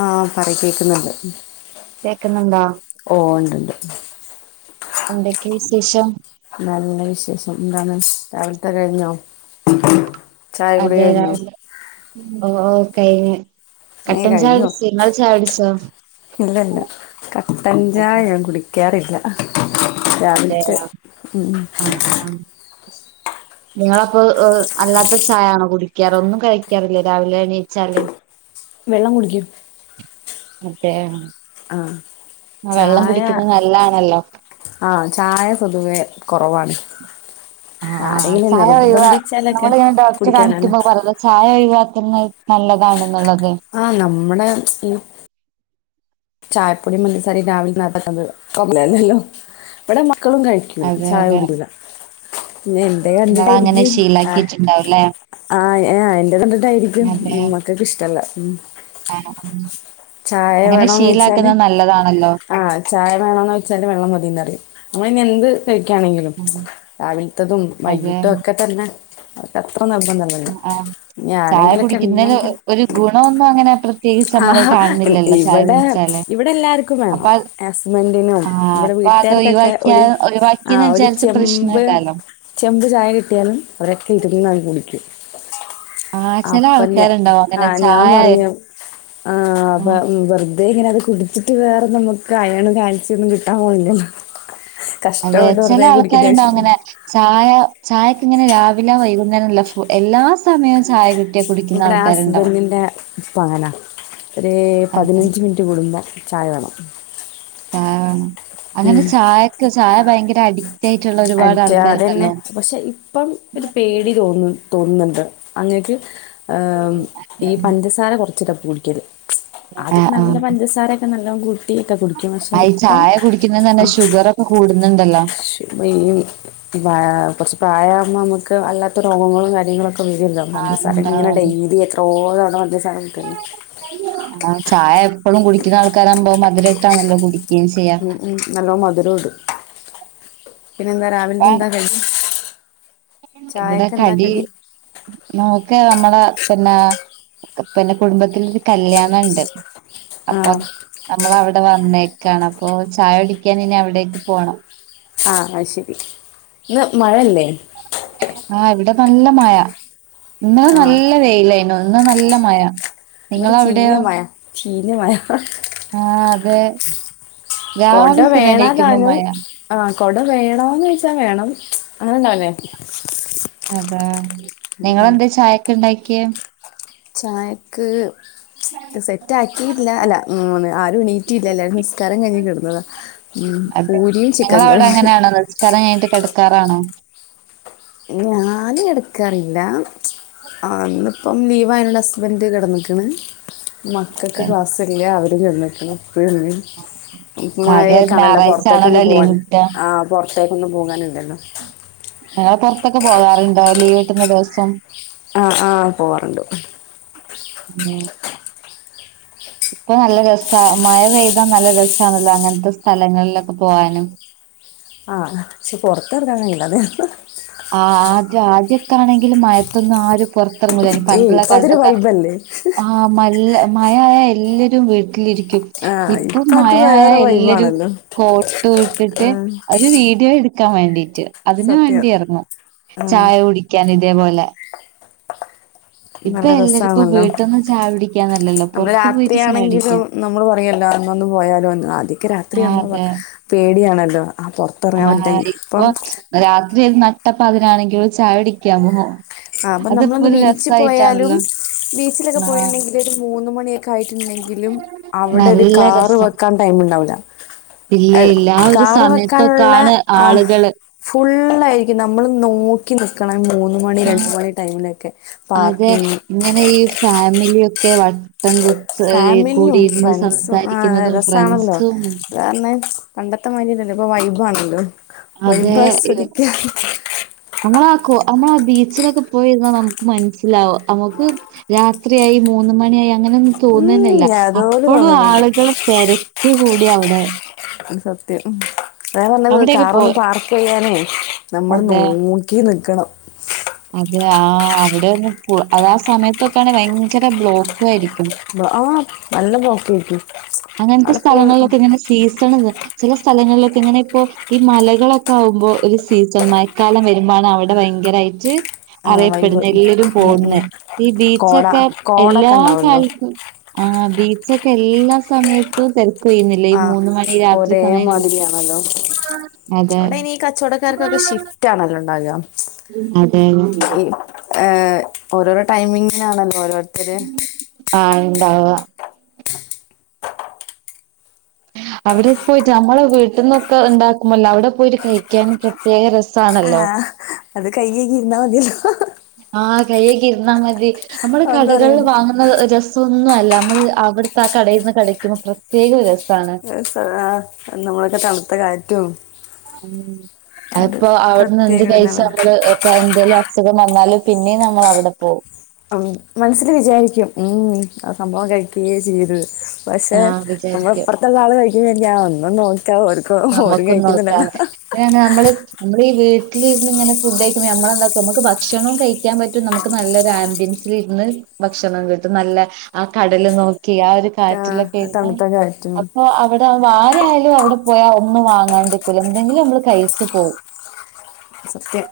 ആഹ് പറി കേക്കുന്നുണ്ട് കേക്കുന്നുണ്ടോ ഓ ഉണ്ട്ണ്ട് എന്തൊക്കെ വിശേഷം നല്ല വിശേഷം എന്താണ് രാവലത്തെ കഴിഞ്ഞോ ചായ കുടി അതെത കഴിഞ്ഞോ ഓഓ കഴിഞ്ഞു ഏഹ് കട്ടൻ ചായാ കഴിഞ്ഞു കുടിച്ചു നിങ്ങള് ചായ കുടിച്ചോ ഇല്ലല്ല കട്ടൻചായ ഞൻ കുടിക്കാറില്ല രാവിലത്തെ അതെയോ നിങ്ങള അപ്പോഅല്ലാത്ത ചായാണ് കുടിക്കാറ് ഒന്നും കഴിക്കാറില്ലേ രാവിലെ എണീച്ചാല് വെള്ളം കുടിക്കും അതെ ആഹ് ആ, വെള്ളം ചായ കുടിക്കുന്നത് നല്ലാണല്ലോ ആഹ ചായ പൊതുവെ കുറവാണ് ആ ആരെങ്കിലും ചായ ഒഴ നിർബന്ധിച്ചാലൊക്കെ നമ്മള ഇങ്ങനെ ഡോക്ടറെ കുടിക്കാനാണ് കാണിക്കുമ്പോ പറഞ്ഞല്ല ചായ ഒഴ നല്ലതാണെന്നുള്ളത് ആ നമ്മുടെ ചായപ്പൊടിഉം പഞ്ചസാരയും രാവിലെ രാവിലെല്ലോ ഇവിടെ മക്കളും കഴിക്കില്ല അതെ ചായ അതെ കുടികുല പിന്നെ എന്റെ നിങ്ങള് അങ്ങനെ കണ്ടിട്ടായിരിക്കും ശീലാക്കിയിട്ടുണ്ടാവുംല്ലേ ആഹ് എന്റെ കണ്ടിട്ടായിരിക്കും അതെ മമ്മക്കൊക്കെ ഇഷ്ടമല്ല ആഹ് ചായ അങ്ങനെ വേണന്ന് ചോച്ചാല് ശീലാക്കുന്നത് നല്ലതാണല്ലോ ആ ചായ വേണന്ന് വെച്ചാല് വെള്ളം മതിന്നറിയും നമ്മൾ ഇനി എന്ത് കഴിക്കുകയാണെങ്കിലും ഉം രാവിലത്തതും അതെ വൈകിട്ടും ഒക്കെ തന്നെ അവ അത്ര നിർബന്ധല്ലോ ആ ചായ ആരെങ്കിലൊക്കെ കുടിക്കുന്നതില് ഉണ്ടെങ്കിൽ ഒരു ഗുണമൊന്നും അങ്ങനെ പ്രത്യേകിച്ച് ആ നമ്മള് കാണുന്നില്ലല്ലോ ചായ ഇവിടെ കുടിച്ചാല് ഇവിടെ എല്ലാർക്കും അപ്പൊ വേണം അത് ഹസ്ബന്റിനും ആ ഇവിടെ അപ്പൊ അത് വീട്ടുകാർക്കൊക്കെ ഒഴിവാക്കിയാ ഒരു ആ ഒഴിവാക്കിന്ന് ഒരു വിചാരിച്ച് ചെമ്പ് പ്രശ്നമില്ലല്ലോ ചെമ്പ് ചായ കിട്ടിയാലും അവരൊക്കെ ഇരുന്ന കുടിക്കും ആ ചില അപ്പൊ ആൾക്കാരുണ്ടാവും അങ്ങനെ ആഹ ഞാൻ ചായ പറഞ്ഞു ആ ആ അപ്പൊറ അത ഇങ്ങനെ അത് കുടിച്ചിട്ട് വേറെ നമുക്ക് അയണ് കാഴ്ചയൊന്നും കിട്ടാൻ പോവില്ല അതെ ചില ആൾക്കാരുണ്ടാവും അങ്ങനെ ചായ ചായക്ക ഇങ്ങനെ രാവിലെ വൈ ഇങ്ങന എല്ലാ സമയവും ചായ കിട്ട ഇവിടെ ഹസ്ബൻറിന്റെ ഇപ്പ അങ്ങനാ ഒരു അതെ പതിനഞ്ച് മിനിറ്റ് കൂടുമ്പോ ചായ വേണം ചായ വേണം അങ്ങനെ ഉം ചായക്ക് ചായ ഭയങ്കര അടി അഡിക്റ്റ അതന്നെ പക്ഷെ ഇപ്പം ഒരു പേടി തോന്നുന്നു തോന്നണ്ട് അങ്ങക്ക് ഈ പഞ്ചസാര കുറച്ചിട്ട പടിക്കിയത് ആ ആദ്യ ആ നല്ല പഞ്ചസാരൊക്കെ നല്ല ക്കെ കുടിക്കും പക്ഷെ ആ ഈ ഇപ്പം ചായ കുടിക്കുന്നത് തന്നെ ആ ഷുഗറൊക്കെ കൂടുന്നുണ്ടല്ലോ ശ ഈ കുറച്ചച്ച് പ്രായമാകുമ്പോ നമുക്ക് അല്ലാത്ത രോഗങ്ങളും കാര്യങ്ങളും ആ പഞ്ചസാര ഇങ്ങനെ ഉണ്ടാവും ഡെയിലി എത്രോ തവണ പഞ്ചസാര കട്ടന്ന് ആ ചായ എപ്പഴും കുടിക്കുന്ന ആൾക്കാരാവകുമ്പോ മധുരമായിട്ടാ നല്ലോ കുടി ഉം ഉം നല്ലോ മധുരം ഇട പിന്നെ എന്താ രാവില അപ്പ എന്താ കഴി ഇവിടെ കടി നോക്ക് നമ്മ പിന്നെ പിന്നെ കുടുംബത്തിരു കല്യാണം ഉണ്ട് ആ അപ്പൊ നമ്മളവി അവിടെ വന്നേക്കാണ് അപ്പൊ ചായ ഒടിക്കാൻ ഇനി അവിടേക്ക് പോണം ആഹ ശരി ഇന്ന് മഴയല്ലേ ആഹ ഇവിടെ നല്ല മഴ ഇന്നെ ആ നല്ല വേയിലായിരുന്നു അ നല്ല മഴ ഇവിടെ ചീഞ്ഞ നിങ്ങളവിടെയോ മഴ ചീഞ്ഞ മഴ ആ അതെ കൊട രാവിലെ തന്നെ വേണ എണീക്കുമ്പോ താനും മഴ ആ കൊട വേണന്ന് ചോച്ച വേണം അങ്ങനെണ്ടാവല്ലേ അതാ നിങ്ങെന്താ ചായൊക്കെ ഉണ്ടക്ക്ിയ ചായക്ക് ആ സെറ്റ് ആക്കിയിട്ടല്ല അല്ല ആരും എണീറ്റിയില്ല എല്ലാരും നിസ്കാരം കഴിഞ് കിടന്നതാ ഉ അതെ പൂരിയും ചിക്കൻ ഞങ്ങളവിടെ കറി അങ്ങനെയാണോ നിസ്കാരം കഴിഞ്ഞട്ട് കിടക്കാറാണോ ഞാന് എടുക്കാറില്ല ആഇന്ന് ഇപ്പം ലീവാ അപ്പോൾ ആ ഹസ്ബൻഡ് കിടന്നൽക്കണ മക്കൾക്ക് അതെ ക്ലാസ്സില്ലേ അവർ കിടന്ന്കുണു പിന്നെ ആകെ മഴയൊക്കൊണല്ലോ ഞായറാഴ്ച ആണല്ലോ പുറത്തേക്കൊന്ന് പോവാൻ ലീവ് കിട്ടാ ആ പുറത്ത് ത്തായിക്കൊന്നും പോകാനില്ലല്ലോ പുറത്ത്ഒക്കെ പോകാറുണ്ടോ ലീവ് കിട്ടുന്ന ദിവസം ആഹ ആഹ പോവാറുണ്ട് ആഹ ഇപ്പൊ നല്ല രസ മഴ പെയ്താൻ നല്ല രസമാണല്ലോ അങ്ങനത്തെ സ്ഥലങ്ങളിലൊക്കെ പോവാനും [inaudible] ആഹ് പക്ഷെ പുറത്തർക്കഴിയില്ല ഇക്ക്ണെങ്കിൽ മയത്തൊന്നും ആരും പുറത്തിറങ്ങ ഏയ് പണ്ടുള്ള ഇപ്പൊ അതൊരു വൈബല്ലേ കാലത്തൊക്കആമല്ല മഴയായ എല്ലരും വീട്ടിലിരിക്കും ആ ഇപ്പം ഇപ്പൊ അത് മഴയായ വേറെ എല്ലരും വൈബാണല്ലോ കോട്ട് ഇട്ടിട്ട് ഒരു വീഡിയോ എടു നിക്കാൻ വേണ്ടീട്ട് അതിന് സത്യം വേണ്ടിയിരുന്നുു ആഹ് ചായ കുടിക്കാൻ ഇതേപോലെ ഇപ്പൊ നല്ല എല്ലാർക്കും രസമാണല്ലോ വീട്ടിന്ന് ചായ കുടിക്കാന്നല്ലല്ലോ നമ്മള് പൊറത്ത് പോയിട്ട് ചായ രാത്രിയാണെങ്കിലു കുടിക്കാ നമ്മള് പറയല്ലോ ഒന്നൊന്ന് പോയാലോന്ന് ആ ദിക് രാത്രി ആഹ് ആകുമ്പോനമ്മ അതെ പേടിയാണല്ലോ ആ പൊറത്തിറങ്ങാൻ പറ്റ ആഹ് തൊഇപ്പം അപ്പൊ അതിനാണെങ്കിൽ ചായ കുടിക്കാമോോ ആ അപ്പൊ നമ്മളൊന്ന് ബിച്ച് പോയാലും ബീച്ചിലൊക്കെ ആഹ് പോയിട്ടുണ്ടെങ്കിൽ ഒരു മൂന്ന മണിയൊക്കെ ആയിട്ടുണ്ടെങ്കിലും അവിടെ ഒരു നല്ല കാറ് രസാ വെക്കാൻ ടൈം ഉണ്ടാവ ഇല്ല ഇല്ല ആ ഒരു കാറ് വെക്കാനുള്ള സമയത്തൊക്കാണ് ആ ആളുകള് ഫുൾ ഫുൾയിരിക്കും നമ്മൾ നോക്കി നിൽക്കണം മൂന്ന് മണി രണ്ട് ആഹ് മണി ടൈമിലൊക്കെ അതെ പാർക്കിങ് ഇങ്ങനെ ഈ ഫാമിലിയൊക്കെ വ കുട്ടം കുത്ത് ഫാമിലിയും കൂടിയിരുന്ന് ഫ്രണ്ട്സും ആ സംസാരിക്കുന്നതും ഫ്രണ്ട്സും അദ്യത്തെമാതിരി ഇല്ല ഇപ്പ വൈബ് ആണല്ലോ അതെ ഇരിന്നു നമ്മള ആക്കോ നമ്മള ആ ബീച്ചിലൊക്കെ പോയിരുന്നാ നമുക്ക് മനസ്സിലാവും നമുക്ക് രാത്രിയയി ഇക്ക്മൂന്ന്മണിയായി അങ്ങനൊന്നും ഉം തോന്നുന്നില്ല യാതോരു അപ്പോഴും തോന്നലില്ല ആളുകൾ തെരക്കി കൂടി അവിടെ സത്യം അത പറഞ്ഞത് അവിടെയൊക്കെ കാറ് പോ ഒന്ന് പാർക്ക് ചെയ്യാനേ നമ്മള് അതെ നോക്കി നിക്കണം അതെ ആ അവിടെ ഒന്ന് അത് ആ സമയത്തൊക്കെആണ്ഭയങ്കര ബ്ലോക്ക്ആയിരിക്കും ആ നല്ല പോക്കായിരിക്കും അങ്ങനത്തെ അവിടെ ഫുൾ സ്ഥലങ്ങളിലൊക്കെ ഇങ്ങനെ സീസൺ ചില സ്ഥലങ്ങളിലൊക്കെ ഇങ്ങനെ ഇപ്പോ ഈ മലകളൊക്കെ ആകുമ്പോ ഒരു സീസൺ മഴക്കാലം വരുമ്പോാണ് അവിടെ ഭയങ്കരമായി ആ വൈബ് അറിയപ്പെടുന്ന എല്ലാവരും ഉം പോകുന്ന ഉം ഈ കോട ബീച്ചൊക്കെ കോടൊക്കെ എല്ലാ ഉണ്ടാവല്ലോ കാലത്തും ആ ബീച്ചൊക്കെ എല്ലാ സമയത്തും തെരക്ക് പോയിരുന്നില്ല ഈ ആ മൂന്ന മണി രാത്രി ഒരേ സമയങ്ങളിലൊക്കെ മാതിരിയാണല്ലോ അതെ അവിടെ ഇനി ഈ കച്ചവടക്കാർക്കൊക്കെ ഷിഫ്റ്റ് ആണല്ലോ ഉണ്ടാകുക അതെ ഏഓരോരോ ടൈമിങ്ങിനാണല്ലോ ഓരോരുത്തര് ആഹ ഇണ്ടവാ അവിടെ പോയിട്ട് നമ്മള വീട്ടിൽന്നൊക്കെ ഉണ്ടാക്കുമ്പോല്ല അവിടെ പോയിട്ട് കഴിക്കാൻ പ്രത്യേക രസണ് ആ ഹല്ലോ അത് കയ്യ്കഴുകി ഇരുന്നാൽ മതില്ലോ ആഹ് കയ്യ കി ഇര്ന്നാ മതി. നമ്മൾ ഒന്നും കടകളിൽ അറിയാതെ വാങ്ങുന്ന രസൊന്നും അല്ല നമ്മള് അവിടുത്തെ ആ കടേന്ന് കഴിക്കുമ്പോ പ്രത്യേക ഒരു രസ സാ ആഹ് [unintelligible] തണുത്ത കാറ്റും ഉം അത് അതിപ്പോ അവിടുന്ന് എന്ത് പ്രത്യേക കഴിച്ച് ഇതാണല്ലോ മ്മള് ഇപ്പ എന്തേലും അസുഖം വന്നാലും പിന്നീം നമ്മള് അവിടെ പോവും ആഹ് മനസ്സില് വിചാരിക്കും ഉം ആ സംഭവം കഴിക്കേ ചെയ്യരുത് പക്ഷെ ആഹ് നമ്മടെ വിചാരിക്കും ഇപ്പറത്തുള്ള ആള് കഴിക്കുമ്പെ ര്ക്കും ആ ഒന്നു നോ നമുക്കും നോക്കാം ന്ന്. [unintelligible] ന ഞമ്മള് ഈ വീട്ടിലിരുന്ന് ഇങ്ങനെ ഫുഡ് കഴിക്കുമ്പോ നമ്മളെന്താക്കും നമുക്ക് ഭക്ഷണോം കഴിക്കാൻ പറ്റും നമുക്ക് നല്ലൊരു ആംബിയൻസില് ഇരുന്ന് ഭക്ഷണം കിട്ടും നല്ല ആ കടല് നോക്കി ആ ഒരു ആ, കാറ്റിലൊക്കിര്ന്ന് തണുത്ത കാറ്റും അപ്പൊ അവിടവുമ്പം ആരായാലും അവിടെ പോയാ ഒന്നും വാങ്ങാണ്ട്ക്കൂല എന്തെങ്കിലും നമ്മള് കഴിച്ചു പോവും സത്യം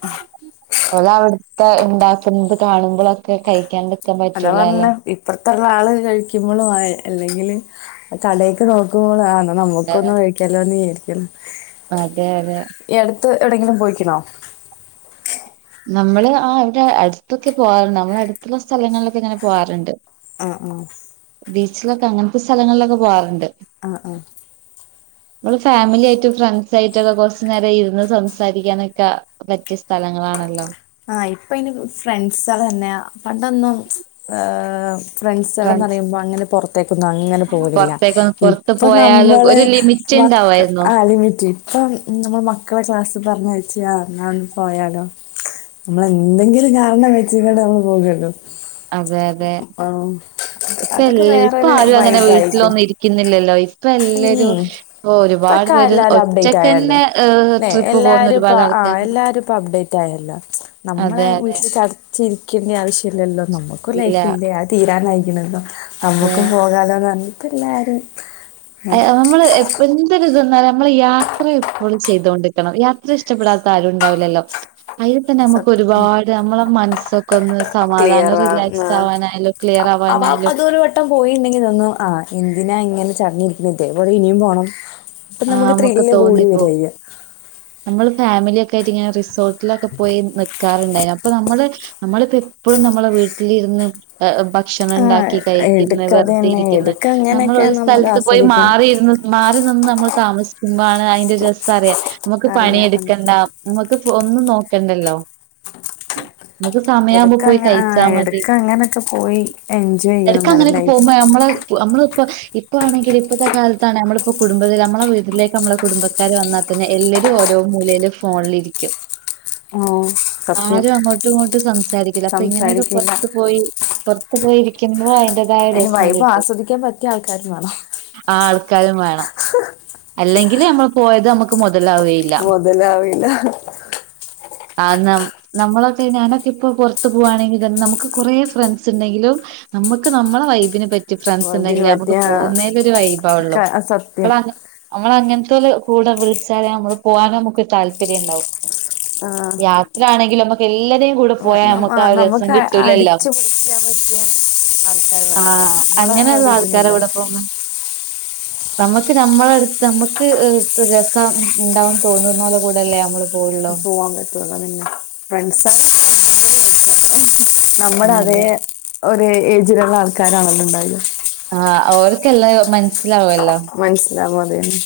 ഓലെ അവിടുത്തെ ഇണ്ടാക്കുന്നത് കാണുമ്പളൊക്കെ കഴിക്കാണ്ട് അതാ പറഞ്ഞ് ഇപ്പറത്തുള്ള ആള് കഴിക്കുമ്പളും ആ അല്ലെങ്കില് കടേയ്ക്ക് നോക്കുമ്പോളും ആ ന്നാ നമ്മുക്കൊന്നും കഴിക്കാല്ലോന്ന് വിചാരിക്കുള്ളു അതെ അതെ ത്ത് എവിടെങ്കിലും പോയിക്കണോ നമ്മള് ആ ഇവിടെ അടുത്തൊക്കെ പോവാറുണ്ട്. നമ്മള അടുത്തുള്ള സ്ഥലങ്ങളിലൊക്കെ ഇങ്ങനെ പോവാറുണ്ട് ആ ആഹ് ബീച്ചിലൊക്കെ അങ്ങനത്തെ സ്ഥലങ്ങളിലൊക്കെ പോവാറുണ്ട് ആഹ് ആഹ് മ്മള് ഫാമിലി ആയിട്ടും ഫ്രണ്ട്സ് ആയിട്ടൊക്കെ കൊറച്ചു നേരം ഇരുന്ന് സംസാരിക്കാനൊക്കെ പറ്റിയ സ് ഥലങ്ങളാണല്ലോ ഇപ്പ അയിന് ഫ്രണ്ട്സള് തന്നെയാ. പണ്ടൊന്നും ഏഹ് ഫ്രണ്ട്സ് ഫ്രണ്ട്സോളന്നറിയുമ്പോ അങ്ങനെ പുറത്തേക്കൊന്നും അങ്ങനെ പോവലില്ല പുറത്തേക്കൊന്ന് പുറത്ത് ഇപ്പൊ പോയാലും നമ്മള് ഒരു ലിമിറ്റ് മക്ക ഉണ്ടാവായിരുന്നു ആ ലിമിറ്റ് ഇപ്പം നമ്മള് മക്കളെ ക്ലാസ്സിൽ പറഞ്ഞയച്ച് ആ എന്ന ഒന്ന് പോയാലോ നമ്മൾ എന്തെങ്കിലും കാരണം വെച്ചിങ്ങട് നമ്മള് പോകുവല്ലോ അതെ അതെ ആഹ് ഇപ്പ അതൊക്കെ എല്ലരും ഇപ്പ വേറൊരു ആരും അങ്ങനെ വൈബായിരിക്കും. വീട്ടിലൊന്നും ഇരിക്കുന്നില്ലല്ലോ ഇ പ്പ എല്ലരും ഉം ഒരുപാട് ഇപ്പൊക്കെ പേര് എല്ലാരും അപ്ഡേറ്റ് ഒറ്റക്കന്നെ എ് ട്രിപ്പ് പോകുന്ന ഒരുപാട് ആൾ ആ എല്ലാരും ഇപ്പ അപ്ഡേറ്റ് ആയല്ലോ ച് നമ്മളെ അതെ അതെ വീട്ടില് ചടച്ചിരി ക്കുന്ന ആവശ്യല്ലല്ലോ നമുക്കും ഇല്ല ലൈഫില്ലേ അത് തീരാനായിക്ണു ന്നും അതെ നമുക്കും പോകാലോന്നറഞ്ഞ് പ്പല്ലാരും അയ നമ്മള് എ എന്തൊരു ത് വന്നാല നമ്മള് യാത്ര എപ്പളും ചെയ്തൊണ്ടിക്കണം യാത്ര ഇഷ്ടപ്പെടാത്ത ആരുണ്ടാവുലല്ലോ അയില് തന്നെ നമ്മുക്ക് സത്യം ഉം ഒരുപാട് നമ്മളെ മനസ്സൊക്കെ ഒന്ന് സമാധാനം റിലാക്സ് ആവാനായാലും ക്ലിയർ ആ അവ അതൊരു വട്ടം പോയിണ്ടെങ്കി തോന്നും ആഹ് എന്തിനാ ഇങ്ങനെ ചടങ്ങിരി ന്നിട്ടെ [unintelligible] ഇനിയും പോണം അപ്പൊ ആഹ് നമുക്ക് ത്രില്ല് കൂടി വരാ തോന്നിപ്പോവും ചെയ്യാ. നമ്മള് ഫാ മിലിക്കെയിട്ട് ഇങ്ങനെ റിസോർട്ടിലൊക്കെ പോയി നി ക്കാറ്ണ്ടായിരുന്നു. അപ്പ നമ്മള് നമ്മളിപ്പോ എപ്പഴും നമ്മളെ വീട്ടിലിരുന്ന് ആ ഭക്ഷണം ആ ഇണ്ടാ ക്കി കഴിക്കുന്ന് എടുക്ക അത് തന്നെ വെറുതെരിക്കുന്ന് എടുക്ക നമ്മൾ അങ്ങനെയൊക്കെ ഒരു സ്ഥലത്ത് പോയി ആസ്വദിക്കണം മാറി ഇരുന്ന് മാറി നിന്ന് നമ്മള് താമസിക്കുമ്പോ ആണ് അയിൻ്റെ രസറിയ നമുക്ക് അറിയാം അത് പണിയെടുക്കണ്ട നമ്മക്ക് ഫോ ഒന്നും നോക്കണ്ടല്ലോ നമുക്ക് സമയാവുമ്പോ എടുക്ക പോയി അങ്ങനെ ആ കഴിച്ചാ മതി എടുക്ക അങ്ങനൊക്കെ പോയി എൻജോയ് ചെയ്യണം എടക്ക് നല്ല അങ്ങനെയൊക്കെ ലൈഫ് പോവുമ്പോ ഞമ്മള് അമ്മളിപ്പോ ഇപ്പ ആണെങ്കില് ഇപ്പത്തെ കാലത്താണെ നമ്മളിപ്പോ കുടുംബത്തില് നമ്മ ളെ വീട്ടിലേക്ക് നമ്മളെ കുടുംബക്കാര് വന്നാ തന്നെ എല്ലരും ഓരോ മൂലേല് ഫോണിലിരിക്കും ഓ സത്യം ആരും അങ്ങോട്ടും ഇങ്ങോട്ടും സംസാരിക്കില്ല അപ്പൊ ഇങ്ങനെയൊക്കെ സംസാരിക്കില്ല പൊറത്തു പോയി പൊറുത്ത് പോയിരിക്കുമ്പോ അതിന്റേതായ അതിന് രസം വൈബ് കിട്ടും ആസ്വദിക്കാൻ പറ്റിയ ആൾക്കാരും വേണം ആൾ കാരുംവേണം അല്ലെങ്കില് നമ്മൾ പോയത് നമുക്ക് മൊ മൊതലാവില്ല ആ നം നമ്മളൊക്കെ ഞാനൊക്കിപ്പൊ പുറത്തു പോവാണെങ്കിൽതന്നെ നമുക്ക് കൊറേ ഫ്രണ്ട്സ്ണ്ടെങ്കിലും നമ്മുക്ക് നമ്മടെ വൈബിന് പ മറ്റ് വൈബിന് ഫ്രണ്ട്സുണ്ടെങ്കിൽ നമുക്ക് പറ്റിയ പോവുന്നേലൊരു വൈബാവുള്ളു ക സത്യം അപ്പളാണ് അങ്ങനത്തതില് കൂടെ വിളിച്ചാലേ നമ്മള് പോകാൻ നമുക്കൊരു താല്പര്യം ഉണ്ടാവു ആ യാത്ര ആണെങ്കില് നമ്മുക്കെല്ലാരെയും നമ്മ കൂടപ്പോയാ നമ്മ ആ, നമുക്കാ ഒരസം നമുക്ക് കിട്ടൂല അല്ലോ അടിച്ചു പൊളിക്കാൻ പറ്റിയ ആൾക്കാർ വേണല്ലോ ആഹ് നമ്മളെ ആ അങ്ങനെയുള്ള ഒരു ആൾക്കാരെ ഇതിനുള്ള കൂടെ പോന്നെ നമ്മക്ക് നമ്മളെ നമുക്ക് ഏഹ് രസം ഉണ്ടാവും തോന്നുന്നോരുടെ കൂടെല്ലേ നമ്മള് പോവുള്ളൂ പോവാൻ പറ്റുള്ളൂ പിന്നെ ഫ്രണ്ട്സ് [unintelligible] നമ്മുടെ അതേ അതെ ഒരു ഏജിലുള്ള ആൾക്കാരാണല്ലൊണ്ടാകുക ആ ഓർക്കെല്ലാം ഒരു മനസ് മനസ്സിലാകും അത് തന്നെ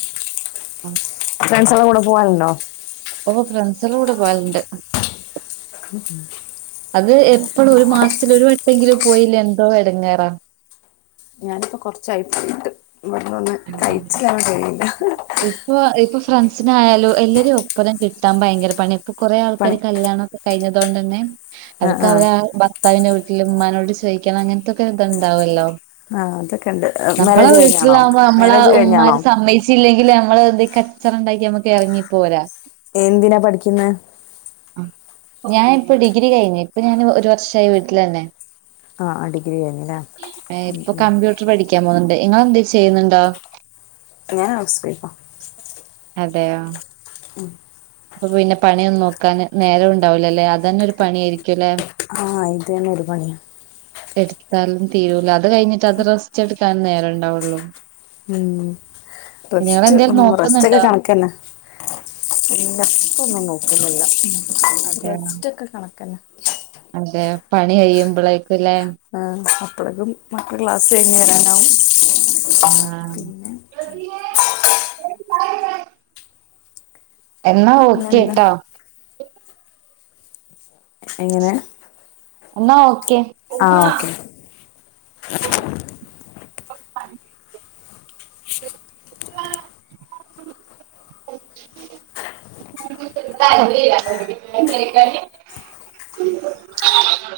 ഉംഹ് ഫ്രണ്ടസ് എല്ലാം കൂടെ പോകാറുണ്ടോ ഓഹ് ഫ്രണ്ട്സ്ടെകൂടെ പോകാറുണ്ട് ഉം അത് എപ്പളും ഒരുമാസത്തിലൊരു വട്ടെങ്കിലും പോയില്ലേ എന്തോ എടങ്ങേറാ ഞാനിപ്പോ കൊറച്ചായിട്ട് പോയിട്ട് ഇവടെ വന്ന് അതെ തയ്ച്ചിലാവാൻ കയിണില്ല ഇപ്പൊ ഇപ്പൊ ഫ്രണ്ട്സിനായാലും എല്ലാരേം ഒപ്പന്നെ കിട്ടാൻ ഭയങ്കര പണിയാ ഇപ്പ കുറേ പണി ആൾക്കാര് കല്യാണൊക്കെ കഴിഞ്ഞതോണ്ടന്നെ അവർക്ക് അവരെ ആ ഭർതാവിനെ വി വീട്ടിലുമ്മാനോട് ചോയിക്കണം അങ്ങനത്തൊക്കെത്ണ്ടാവല്ലോ ആ അതൊക്കെ ഉണ്ട് നമ്മളെ മാരേജ് കഴിഞ്ഞാണോ വീട്ടിലാവുമ്പോ നമ്മളെ മാരേജ് കഴിഞ്ഞാണോ ഉമ്മാര് സമ്മയി ഇല്ല നമ്മള് എന്തേം കച്ചറണ്ടാക്കി നമ്മുക്ക് ഇറങ്ങി പോരാ എന്തിനാ പഠിക്കുന്നെ ഞാനിപ്പൊ ഡിഗ്രി കഴിഞ്ഞു ഇപ്പൊ ഞാൻ ഒരു വർഷമായി വീട്ടിലന്നെ ആ ഡിഗ്രി കഴിഞ്ഞല്ലേ ഏഹ് ഇപ്പൊ കമ്പ്യൂട്ടർ പഠിക്ക ചൊമകൊണ്ട് നിങ്ങളെന്തേം ചെയ്യുന്നുണ്ടോ ഞാൻ ഹൗസ് വൈഫാ അതെയോ ഉം അപ്പൊപിന്നെ പണിയൊന്നും നോക്കാൻ നേരം ഉണ്ടാവില്ലല്ലേ അതന്നെ ഒരു പണിയായിരിക്കുംല്ലെ ആഹ് ഇത് തന്നെ ഒരുപണിയാ എടുത്താലും തീരൂല അത് കഴിഞ്ഞിട്ട് അത് റസ്റ്റ് എടുക്കാനും നേരണ്ടാവുള്ളു ഉം റെസ്റ്റ് ഒന്നും റെസ്റ്റൊക്കെ നോക്കുന്നുണ്ടോ കണക്ക് തന്നെ ഇപ്പൊന്നും നോക്കുന്നില്ല അതെയോ. റസ്റ്റൊക്കെ കണക്ക് തന്നെ അതെ പണി കയ്യുമ്പൊളെക്കും ആ അപ്പോളേക്കും മക്കള് ക്ലാസ്സ്കഴിഞ്ഞ് വരാനാവും ആ പിന്നെ എന്നാ പിന്നെന്താ ഓക്കെട്ടോ എങ്ങനെ എന്നാ ഓക്കെ ആ ഉമ്മാ ഓക്കെ ഇപ്പൊ പണിയില്ലേ ഉപ്പാ ഇതലുവയിലാ ഫുള്ളും കേൾക്കാന് ആഹ്